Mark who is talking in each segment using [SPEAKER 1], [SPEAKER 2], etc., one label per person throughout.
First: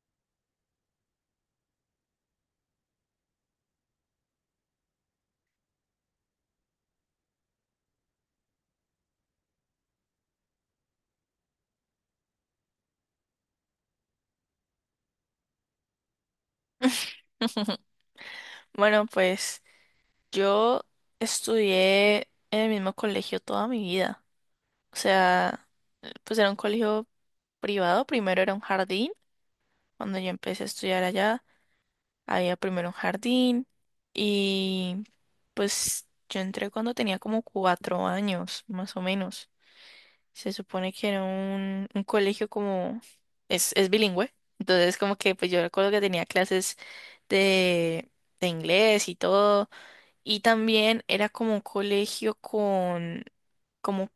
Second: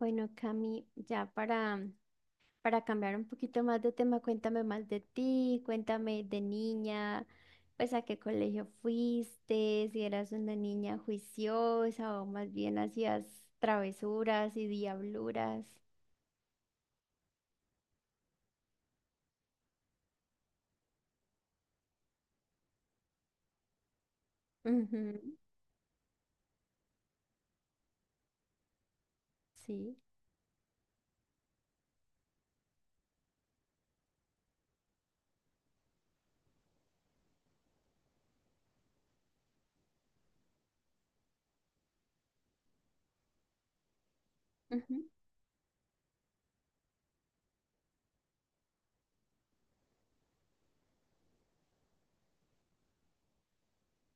[SPEAKER 1] Bueno, Cami, ya para cambiar un poquito más de tema, cuéntame más de ti, cuéntame de niña, pues a qué colegio fuiste, si eras una niña juiciosa o más bien hacías travesuras y diabluras.
[SPEAKER 2] Bueno, pues yo estudié en el mismo colegio toda mi vida. O
[SPEAKER 1] Ujú,
[SPEAKER 2] sea, pues era un colegio privado, primero era un jardín.
[SPEAKER 1] sí.
[SPEAKER 2] Cuando yo empecé a estudiar allá, había primero un jardín y pues yo entré cuando tenía como cuatro años, más o menos. Se supone que era un colegio como es bilingüe.
[SPEAKER 1] Ujú,
[SPEAKER 2] Entonces como que pues yo recuerdo que tenía clases de, de inglés y todo. Y también era como un colegio con como,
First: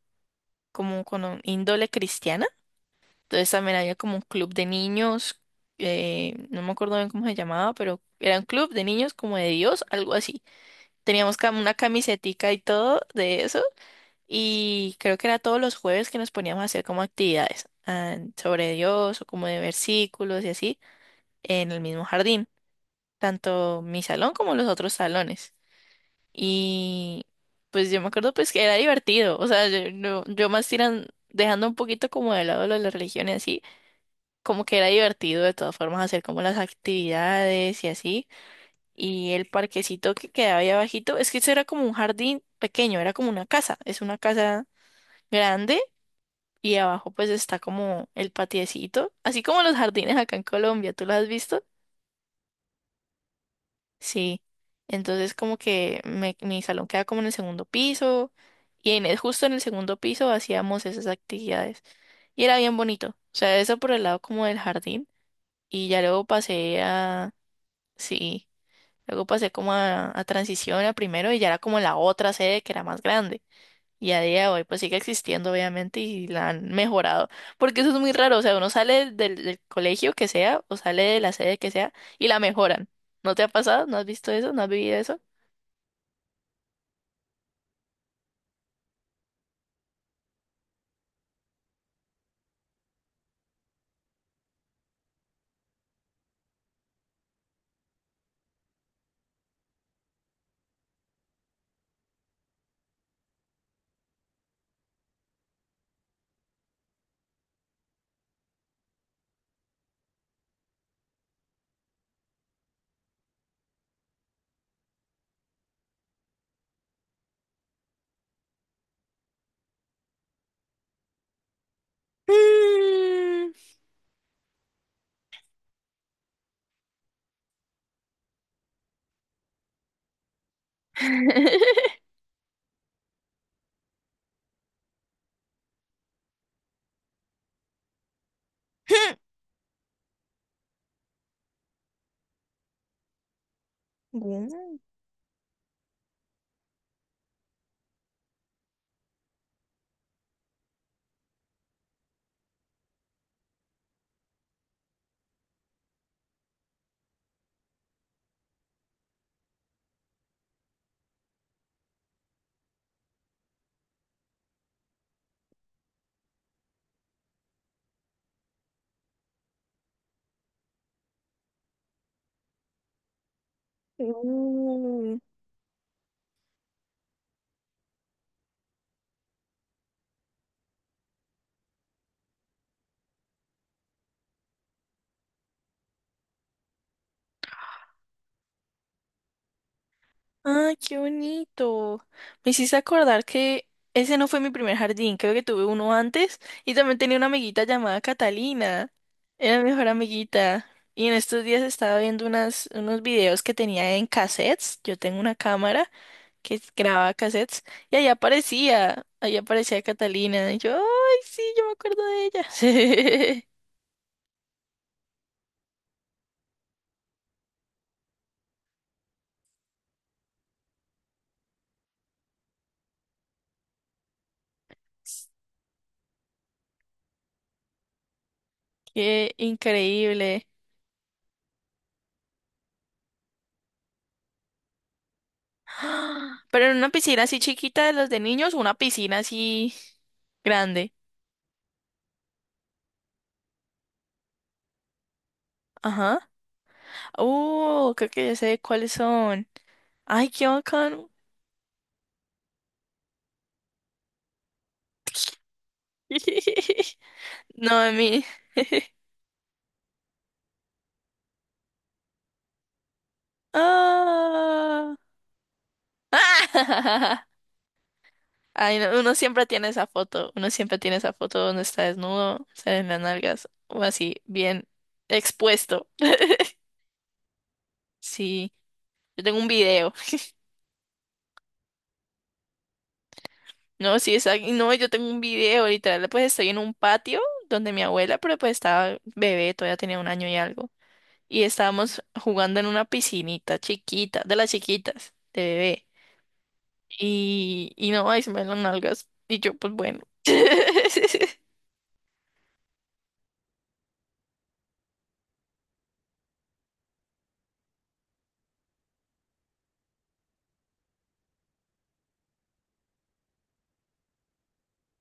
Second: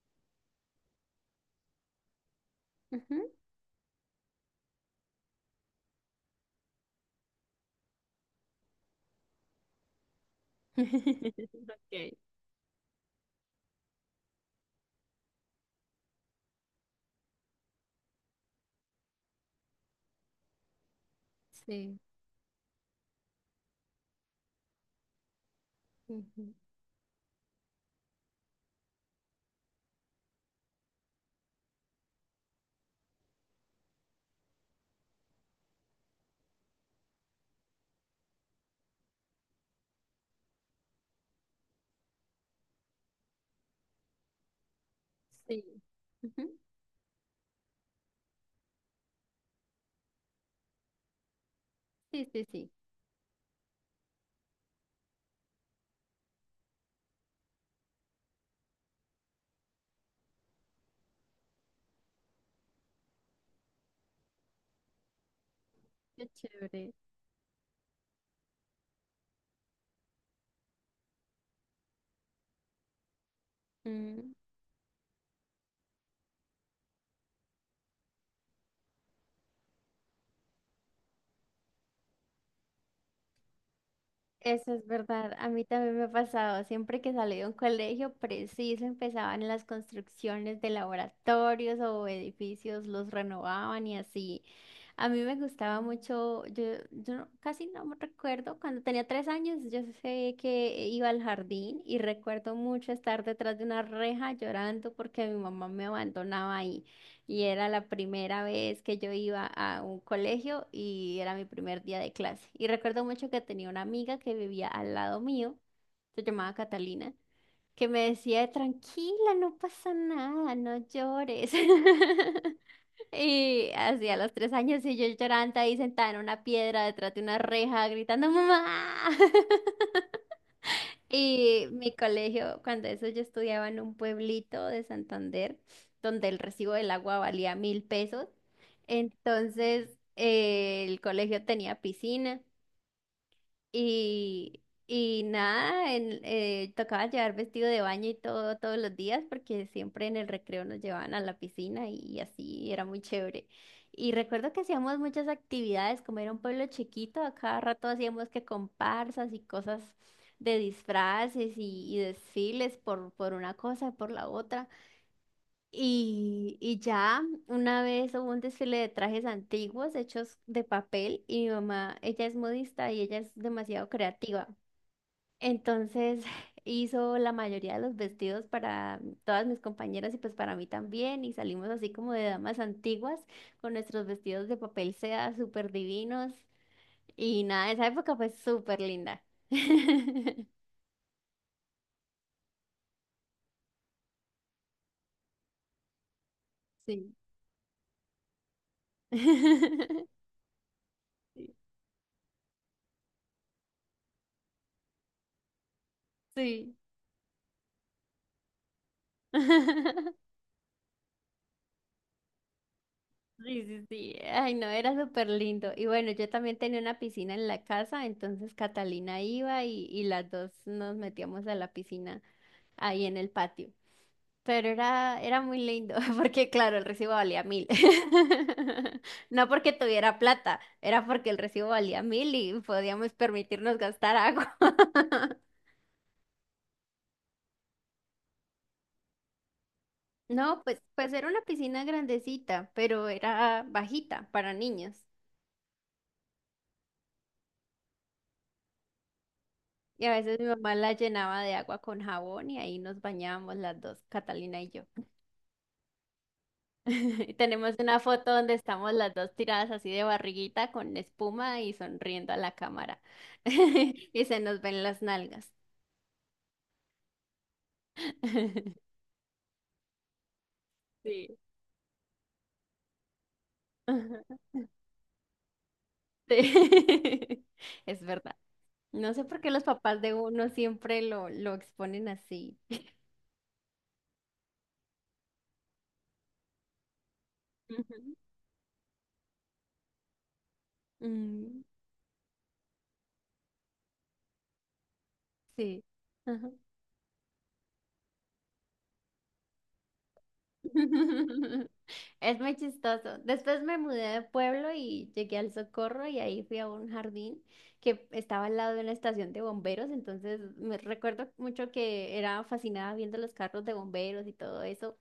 [SPEAKER 2] como con un índole cristiana.
[SPEAKER 1] ujú.
[SPEAKER 2] Entonces también había como un club de niños, no me acuerdo bien cómo se llamaba, pero era un club de niños como de Dios, algo así. Teníamos una
[SPEAKER 1] Ok,
[SPEAKER 2] camisetica y todo de eso. Y creo que era todos los jueves que nos poníamos a hacer como actividades sobre Dios o como de versículos y así en el
[SPEAKER 1] sí.
[SPEAKER 2] mismo jardín, tanto mi salón como los otros salones.
[SPEAKER 1] Ujú,
[SPEAKER 2] Y pues yo me acuerdo pues que era divertido, o sea, yo, yo más tiran, dejando un poquito como de lado lo de la religión y así, como que era divertido de todas formas hacer como las actividades y así. Y el parquecito que quedaba ahí abajito, es que eso era como un jardín pequeño, era como una casa, es una casa
[SPEAKER 1] sí.
[SPEAKER 2] grande
[SPEAKER 1] Ujú,
[SPEAKER 2] y abajo pues está como el patiecito, así como los jardines acá en Colombia, ¿tú los has visto?
[SPEAKER 1] sí, sí, sí.
[SPEAKER 2] Sí. Entonces como que mi salón queda como en el segundo piso y en justo en el segundo piso hacíamos esas actividades y era bien bonito. O sea, eso por el lado como del jardín y ya luego
[SPEAKER 1] Qué chévere.
[SPEAKER 2] sí, luego pasé como a transición a primero y ya era como la otra sede que era más grande. Y a día de hoy pues sigue existiendo obviamente y la han mejorado. Porque eso es muy raro, o sea, uno sale del, del colegio que sea o sale de la sede que sea y la mejoran. ¿No te ha pasado? ¿No has visto eso? ¿No has
[SPEAKER 1] Eso es
[SPEAKER 2] vivido eso?
[SPEAKER 1] verdad, a mí también me ha pasado, siempre que salí de un colegio, preciso empezaban las construcciones de laboratorios o edificios, los renovaban y así. A mí me gustaba mucho, yo no- casi no me recuerdo, cuando tenía tres años yo sé que iba al jardín y recuerdo mucho estar detrás de una reja llorando porque mi mamá me abandonaba ahí. Y era la primera vez que yo iba a un colegio y era mi primer día de clase. Y recuerdo mucho que tenía una amiga que vivía al lado mío, se llamaba Catalina, que me decía, tranquila, no pasa nada, no llores.
[SPEAKER 2] Mm.
[SPEAKER 1] Y hacía los tres años y yo llorando ahí sentada en una piedra detrás de una reja gritando, mamá. Y mi colegio, cuando eso yo estudiaba en un pueblito de Santander, donde el recibo del agua valía 1000 pesos. Entonces, el colegio tenía piscina y nada, tocaba llevar vestido de baño y todo todos los días porque siempre en el recreo nos llevaban a la piscina y así era muy chévere. Y recuerdo que hacíamos muchas actividades, como era un pueblo chiquito, a cada rato hacíamos que comparsas y cosas de disfraces y desfiles por una cosa, por la otra. Y ya una vez hubo un desfile de trajes antiguos hechos de papel y mi mamá, ella es modista y ella es demasiado creativa.
[SPEAKER 2] Mm.
[SPEAKER 1] Entonces hizo la mayoría de los vestidos para todas mis compañeras y pues para mí también y salimos así como de damas antiguas con nuestros vestidos de papel seda súper divinos y nada, esa época fue súper linda.
[SPEAKER 2] Ah, qué bonito. Me hiciste acordar que ese no fue mi primer jardín, creo que tuve uno antes y también
[SPEAKER 1] Sí.
[SPEAKER 2] tenía una amiguita llamada Catalina. Era mi mejor amiguita. Y en estos
[SPEAKER 1] Sí.
[SPEAKER 2] días estaba viendo unas, unos videos que tenía en cassettes. Yo tengo una cámara que
[SPEAKER 1] Sí.
[SPEAKER 2] graba cassettes y allá aparecía Catalina. Y yo, ay, sí, yo me acuerdo de ella.
[SPEAKER 1] Sí, sí, sí. Ay, no, era súper lindo. Y bueno, yo también tenía una piscina en la casa, entonces Catalina iba y las dos nos metíamos a la piscina ahí en el patio. Pero era muy lindo, porque claro, el recibo valía mil.
[SPEAKER 2] Qué
[SPEAKER 1] No porque tuviera
[SPEAKER 2] increíble.
[SPEAKER 1] plata, era porque el recibo valía mil y podíamos permitirnos gastar agua.
[SPEAKER 2] ¡Ah! Pero en una piscina así chiquita de los de niños, o una piscina así
[SPEAKER 1] No, pues,
[SPEAKER 2] grande.
[SPEAKER 1] pues era una piscina grandecita, pero era bajita para niños.
[SPEAKER 2] Ajá. Creo que ya sé cuáles son.
[SPEAKER 1] Y a
[SPEAKER 2] Ay,
[SPEAKER 1] veces mi
[SPEAKER 2] qué
[SPEAKER 1] mamá la
[SPEAKER 2] bacano.
[SPEAKER 1] llenaba de agua con jabón y ahí nos bañábamos las dos, Catalina y yo. Y tenemos
[SPEAKER 2] No, a
[SPEAKER 1] una
[SPEAKER 2] mí.
[SPEAKER 1] foto donde estamos las dos tiradas así de barriguita con espuma y sonriendo a la cámara. Y se nos ven
[SPEAKER 2] Ah.
[SPEAKER 1] las nalgas.
[SPEAKER 2] Ay, no, uno siempre tiene esa foto. Uno siempre tiene esa
[SPEAKER 1] Sí.
[SPEAKER 2] foto donde está desnudo, salen las nalgas, o así,
[SPEAKER 1] Ajá.
[SPEAKER 2] bien expuesto.
[SPEAKER 1] Sí. Es verdad.
[SPEAKER 2] Sí,
[SPEAKER 1] No sé
[SPEAKER 2] yo tengo
[SPEAKER 1] por
[SPEAKER 2] un
[SPEAKER 1] qué los
[SPEAKER 2] video.
[SPEAKER 1] papás de uno siempre lo exponen así.
[SPEAKER 2] No, sí, exacto. No, yo tengo un video, literal, pues estoy en un patio donde mi
[SPEAKER 1] Ujú.
[SPEAKER 2] abuela, pero pues estaba bebé, todavía tenía un año y algo. Y
[SPEAKER 1] Mm,
[SPEAKER 2] estábamos jugando en una piscinita chiquita, de las chiquitas, de
[SPEAKER 1] sí.
[SPEAKER 2] bebé.
[SPEAKER 1] Ajá.
[SPEAKER 2] Y no, ahí se me ven las nalgas. Y yo, pues bueno.
[SPEAKER 1] Es muy chistoso. Después me mudé de pueblo y llegué al Socorro y ahí fui a un jardín que estaba al lado de una estación de bomberos. Entonces me recuerdo mucho que era fascinada viendo los carros de bomberos y todo eso.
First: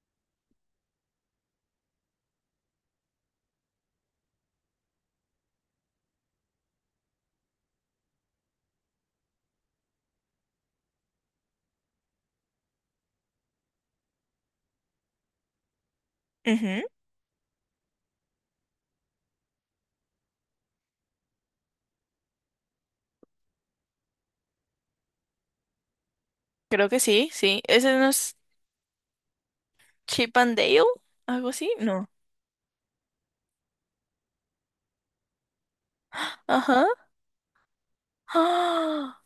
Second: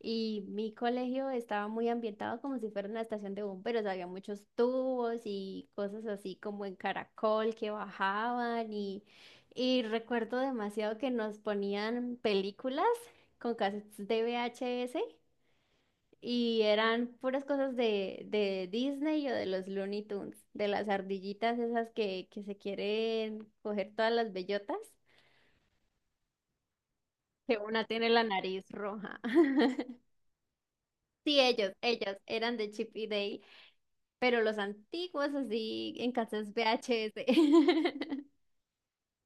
[SPEAKER 1] Y mi colegio estaba muy ambientado como si fuera una estación de bomberos. Había muchos tubos y cosas así como en caracol que bajaban y recuerdo demasiado que nos ponían películas con cassettes de VHS y
[SPEAKER 2] Ujú,
[SPEAKER 1] eran puras cosas de Disney o de los Looney Tunes, de las ardillitas esas que se quieren coger todas las bellotas,
[SPEAKER 2] creo que sí,
[SPEAKER 1] que
[SPEAKER 2] sí.
[SPEAKER 1] una
[SPEAKER 2] ¿Ese
[SPEAKER 1] tiene
[SPEAKER 2] no
[SPEAKER 1] la
[SPEAKER 2] es
[SPEAKER 1] nariz roja.
[SPEAKER 2] Chip and Dale?
[SPEAKER 1] Sí,
[SPEAKER 2] ¿Algo
[SPEAKER 1] ellos,
[SPEAKER 2] así? No.
[SPEAKER 1] ellos eran de Chip y Dale, pero los antiguos así en casas
[SPEAKER 2] Ajá.
[SPEAKER 1] VHS.
[SPEAKER 2] ¡Ah!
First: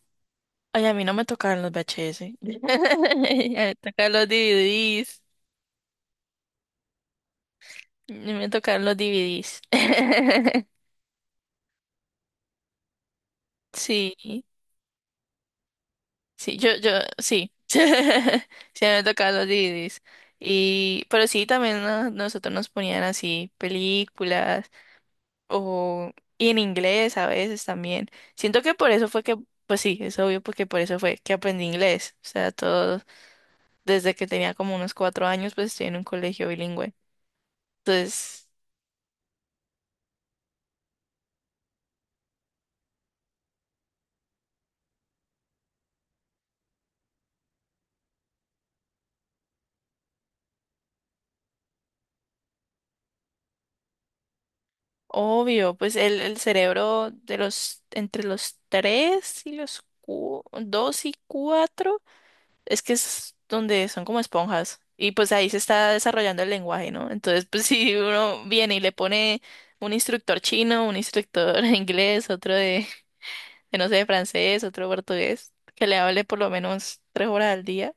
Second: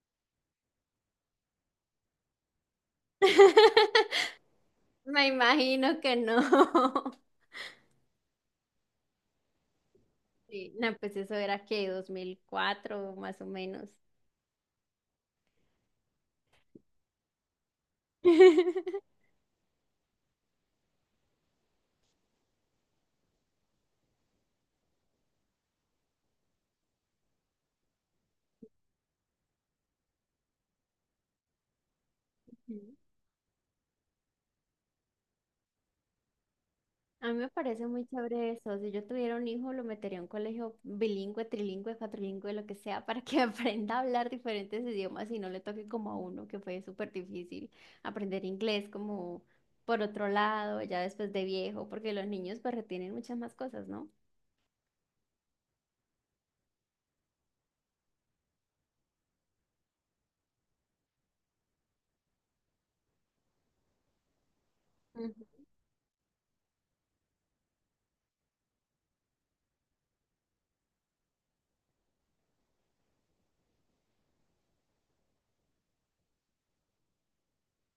[SPEAKER 2] Ay, a mí no me tocaron los VHS. A mí me tocaron los DVDs.
[SPEAKER 1] Me imagino que no.
[SPEAKER 2] Me tocaron los DVDs.
[SPEAKER 1] Sí, no, pues eso era que 2004 más o menos.
[SPEAKER 2] Sí, sí, yo, sí. Sí, me tocaron los DVDs. Y, pero sí, también nosotros nos ponían así películas o, y en inglés a veces también. Siento que por eso pues sí, es obvio porque por eso fue que aprendí inglés. O sea, todo, desde que tenía como unos cuatro años, pues estoy en un colegio bilingüe.
[SPEAKER 1] A mí me parece muy
[SPEAKER 2] Entonces...
[SPEAKER 1] chévere eso. Si yo tuviera un hijo, lo metería a un colegio bilingüe, trilingüe, cuatrilingüe, lo que sea, para que aprenda a hablar diferentes idiomas y no le toque como a uno, que fue súper difícil aprender inglés como por otro lado, ya después de viejo, porque los niños pues retienen muchas más cosas, ¿no?
[SPEAKER 2] Obvio, pues el cerebro de los, entre los tres y los dos y cuatro, es que es donde son como esponjas. Y pues
[SPEAKER 1] Ujú.
[SPEAKER 2] ahí se está desarrollando el lenguaje, ¿no? Entonces, pues si uno viene y le pone un instructor chino, un instructor de inglés, de no sé, de francés, otro de portugués, que le hable por lo menos tres horas al día,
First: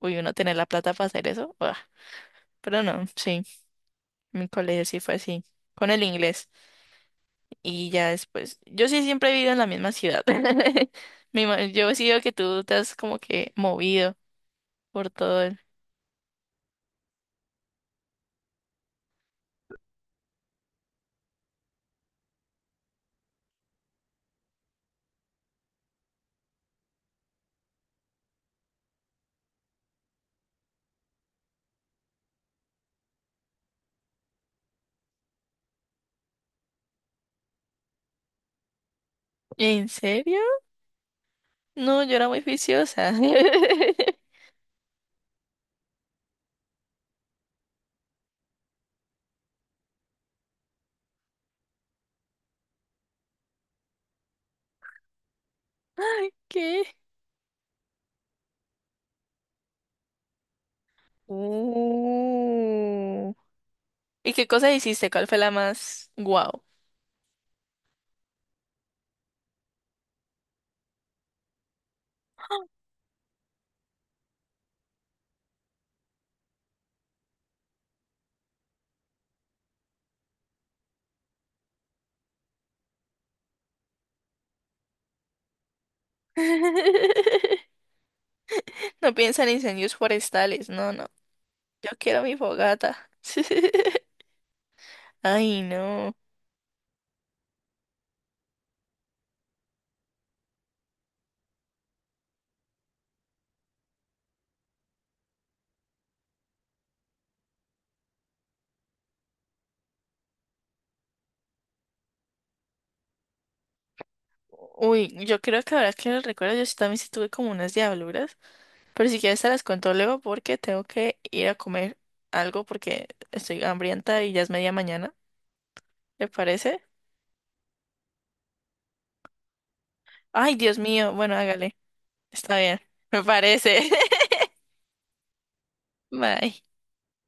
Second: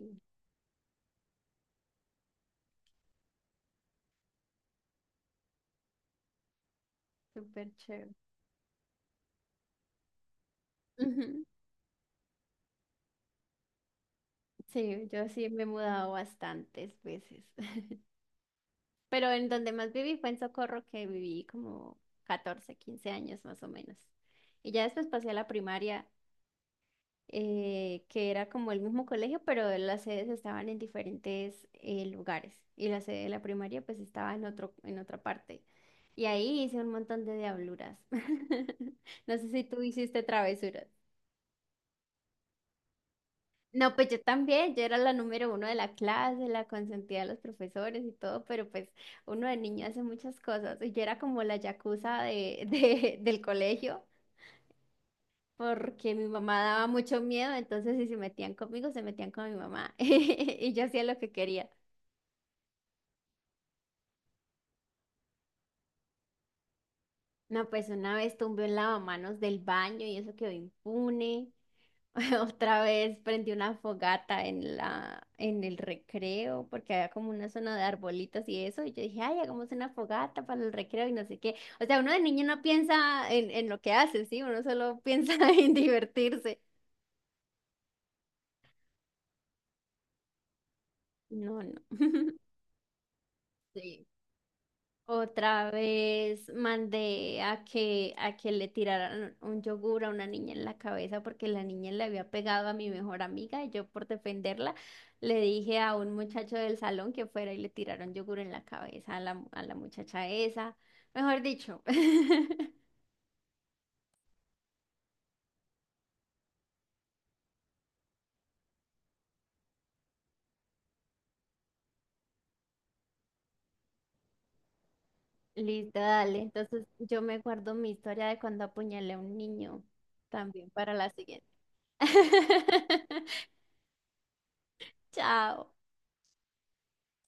[SPEAKER 2] uy, uno tener la plata para hacer eso, ¡buah! Pero no, sí, mi colegio sí fue así, con el inglés.
[SPEAKER 1] súper
[SPEAKER 2] Y ya
[SPEAKER 1] chévere.
[SPEAKER 2] después, yo sí siempre he vivido en la misma ciudad.
[SPEAKER 1] Ujú.
[SPEAKER 2] Yo sí veo que tú te has como que movido
[SPEAKER 1] Sí,
[SPEAKER 2] por
[SPEAKER 1] yo
[SPEAKER 2] todo
[SPEAKER 1] sí
[SPEAKER 2] el...
[SPEAKER 1] me he mudado bastantes veces. Pero en donde más viví fue en Socorro, que viví como 14 15 años más o menos. Y ya después pasé a la primaria, que era como el mismo colegio, pero las sedes estaban en diferentes lugares. Y la sede de la primaria pues estaba en otra parte. Y ahí hice un montón de diabluras. No sé si tú
[SPEAKER 2] ¿En
[SPEAKER 1] hiciste
[SPEAKER 2] serio?
[SPEAKER 1] travesuras.
[SPEAKER 2] No, yo era muy juiciosa.
[SPEAKER 1] No, pues yo también, yo era la número uno de la clase, la consentida de los profesores y todo, pero pues uno de niño hace muchas cosas. Y yo era como la yakuza del colegio, porque mi
[SPEAKER 2] Ay,
[SPEAKER 1] mamá
[SPEAKER 2] ¿qué?
[SPEAKER 1] daba mucho miedo, entonces si se metían conmigo, se metían con mi mamá. Y yo hacía lo que quería.
[SPEAKER 2] Uh. ¿Y qué cosas hiciste? ¿Cuál fue la más guau?
[SPEAKER 1] No, pues una vez tumbé un lavamanos del baño y eso quedó impune. Otra vez prendí una fogata en el recreo, porque había como una zona de arbolitos y eso, y yo dije, ay, hagamos una fogata para el recreo y no sé qué. O sea, uno de niño no piensa en lo que hace, ¿sí? Uno solo piensa en divertirse.
[SPEAKER 2] No piensa en incendios forestales, no, no.
[SPEAKER 1] No, no.
[SPEAKER 2] Yo quiero mi fogata.
[SPEAKER 1] Sí.
[SPEAKER 2] Ay,
[SPEAKER 1] Otra
[SPEAKER 2] no.
[SPEAKER 1] vez mandé a que le tiraran un yogur a una niña en la cabeza porque la niña le había pegado a mi mejor amiga y yo por defenderla le dije a un muchacho del salón que fuera y le tiraron yogur en la cabeza a la muchacha esa. Mejor dicho.
[SPEAKER 2] Uy, yo creo que ahora que lo recuerdo, yo sí también sí tuve como unas diabluras. Pero si quieres te las cuento luego porque tengo que ir a comer algo porque estoy hambrienta y ya es media mañana.
[SPEAKER 1] Listo,
[SPEAKER 2] ¿Le
[SPEAKER 1] dale.
[SPEAKER 2] parece?
[SPEAKER 1] Entonces yo me guardo mi historia de cuando apuñalé a un niño
[SPEAKER 2] Ay,
[SPEAKER 1] también
[SPEAKER 2] Dios
[SPEAKER 1] para la
[SPEAKER 2] mío. Bueno,
[SPEAKER 1] siguiente.
[SPEAKER 2] hágale. Está bien. Me parece.
[SPEAKER 1] Chao.
[SPEAKER 2] Bye.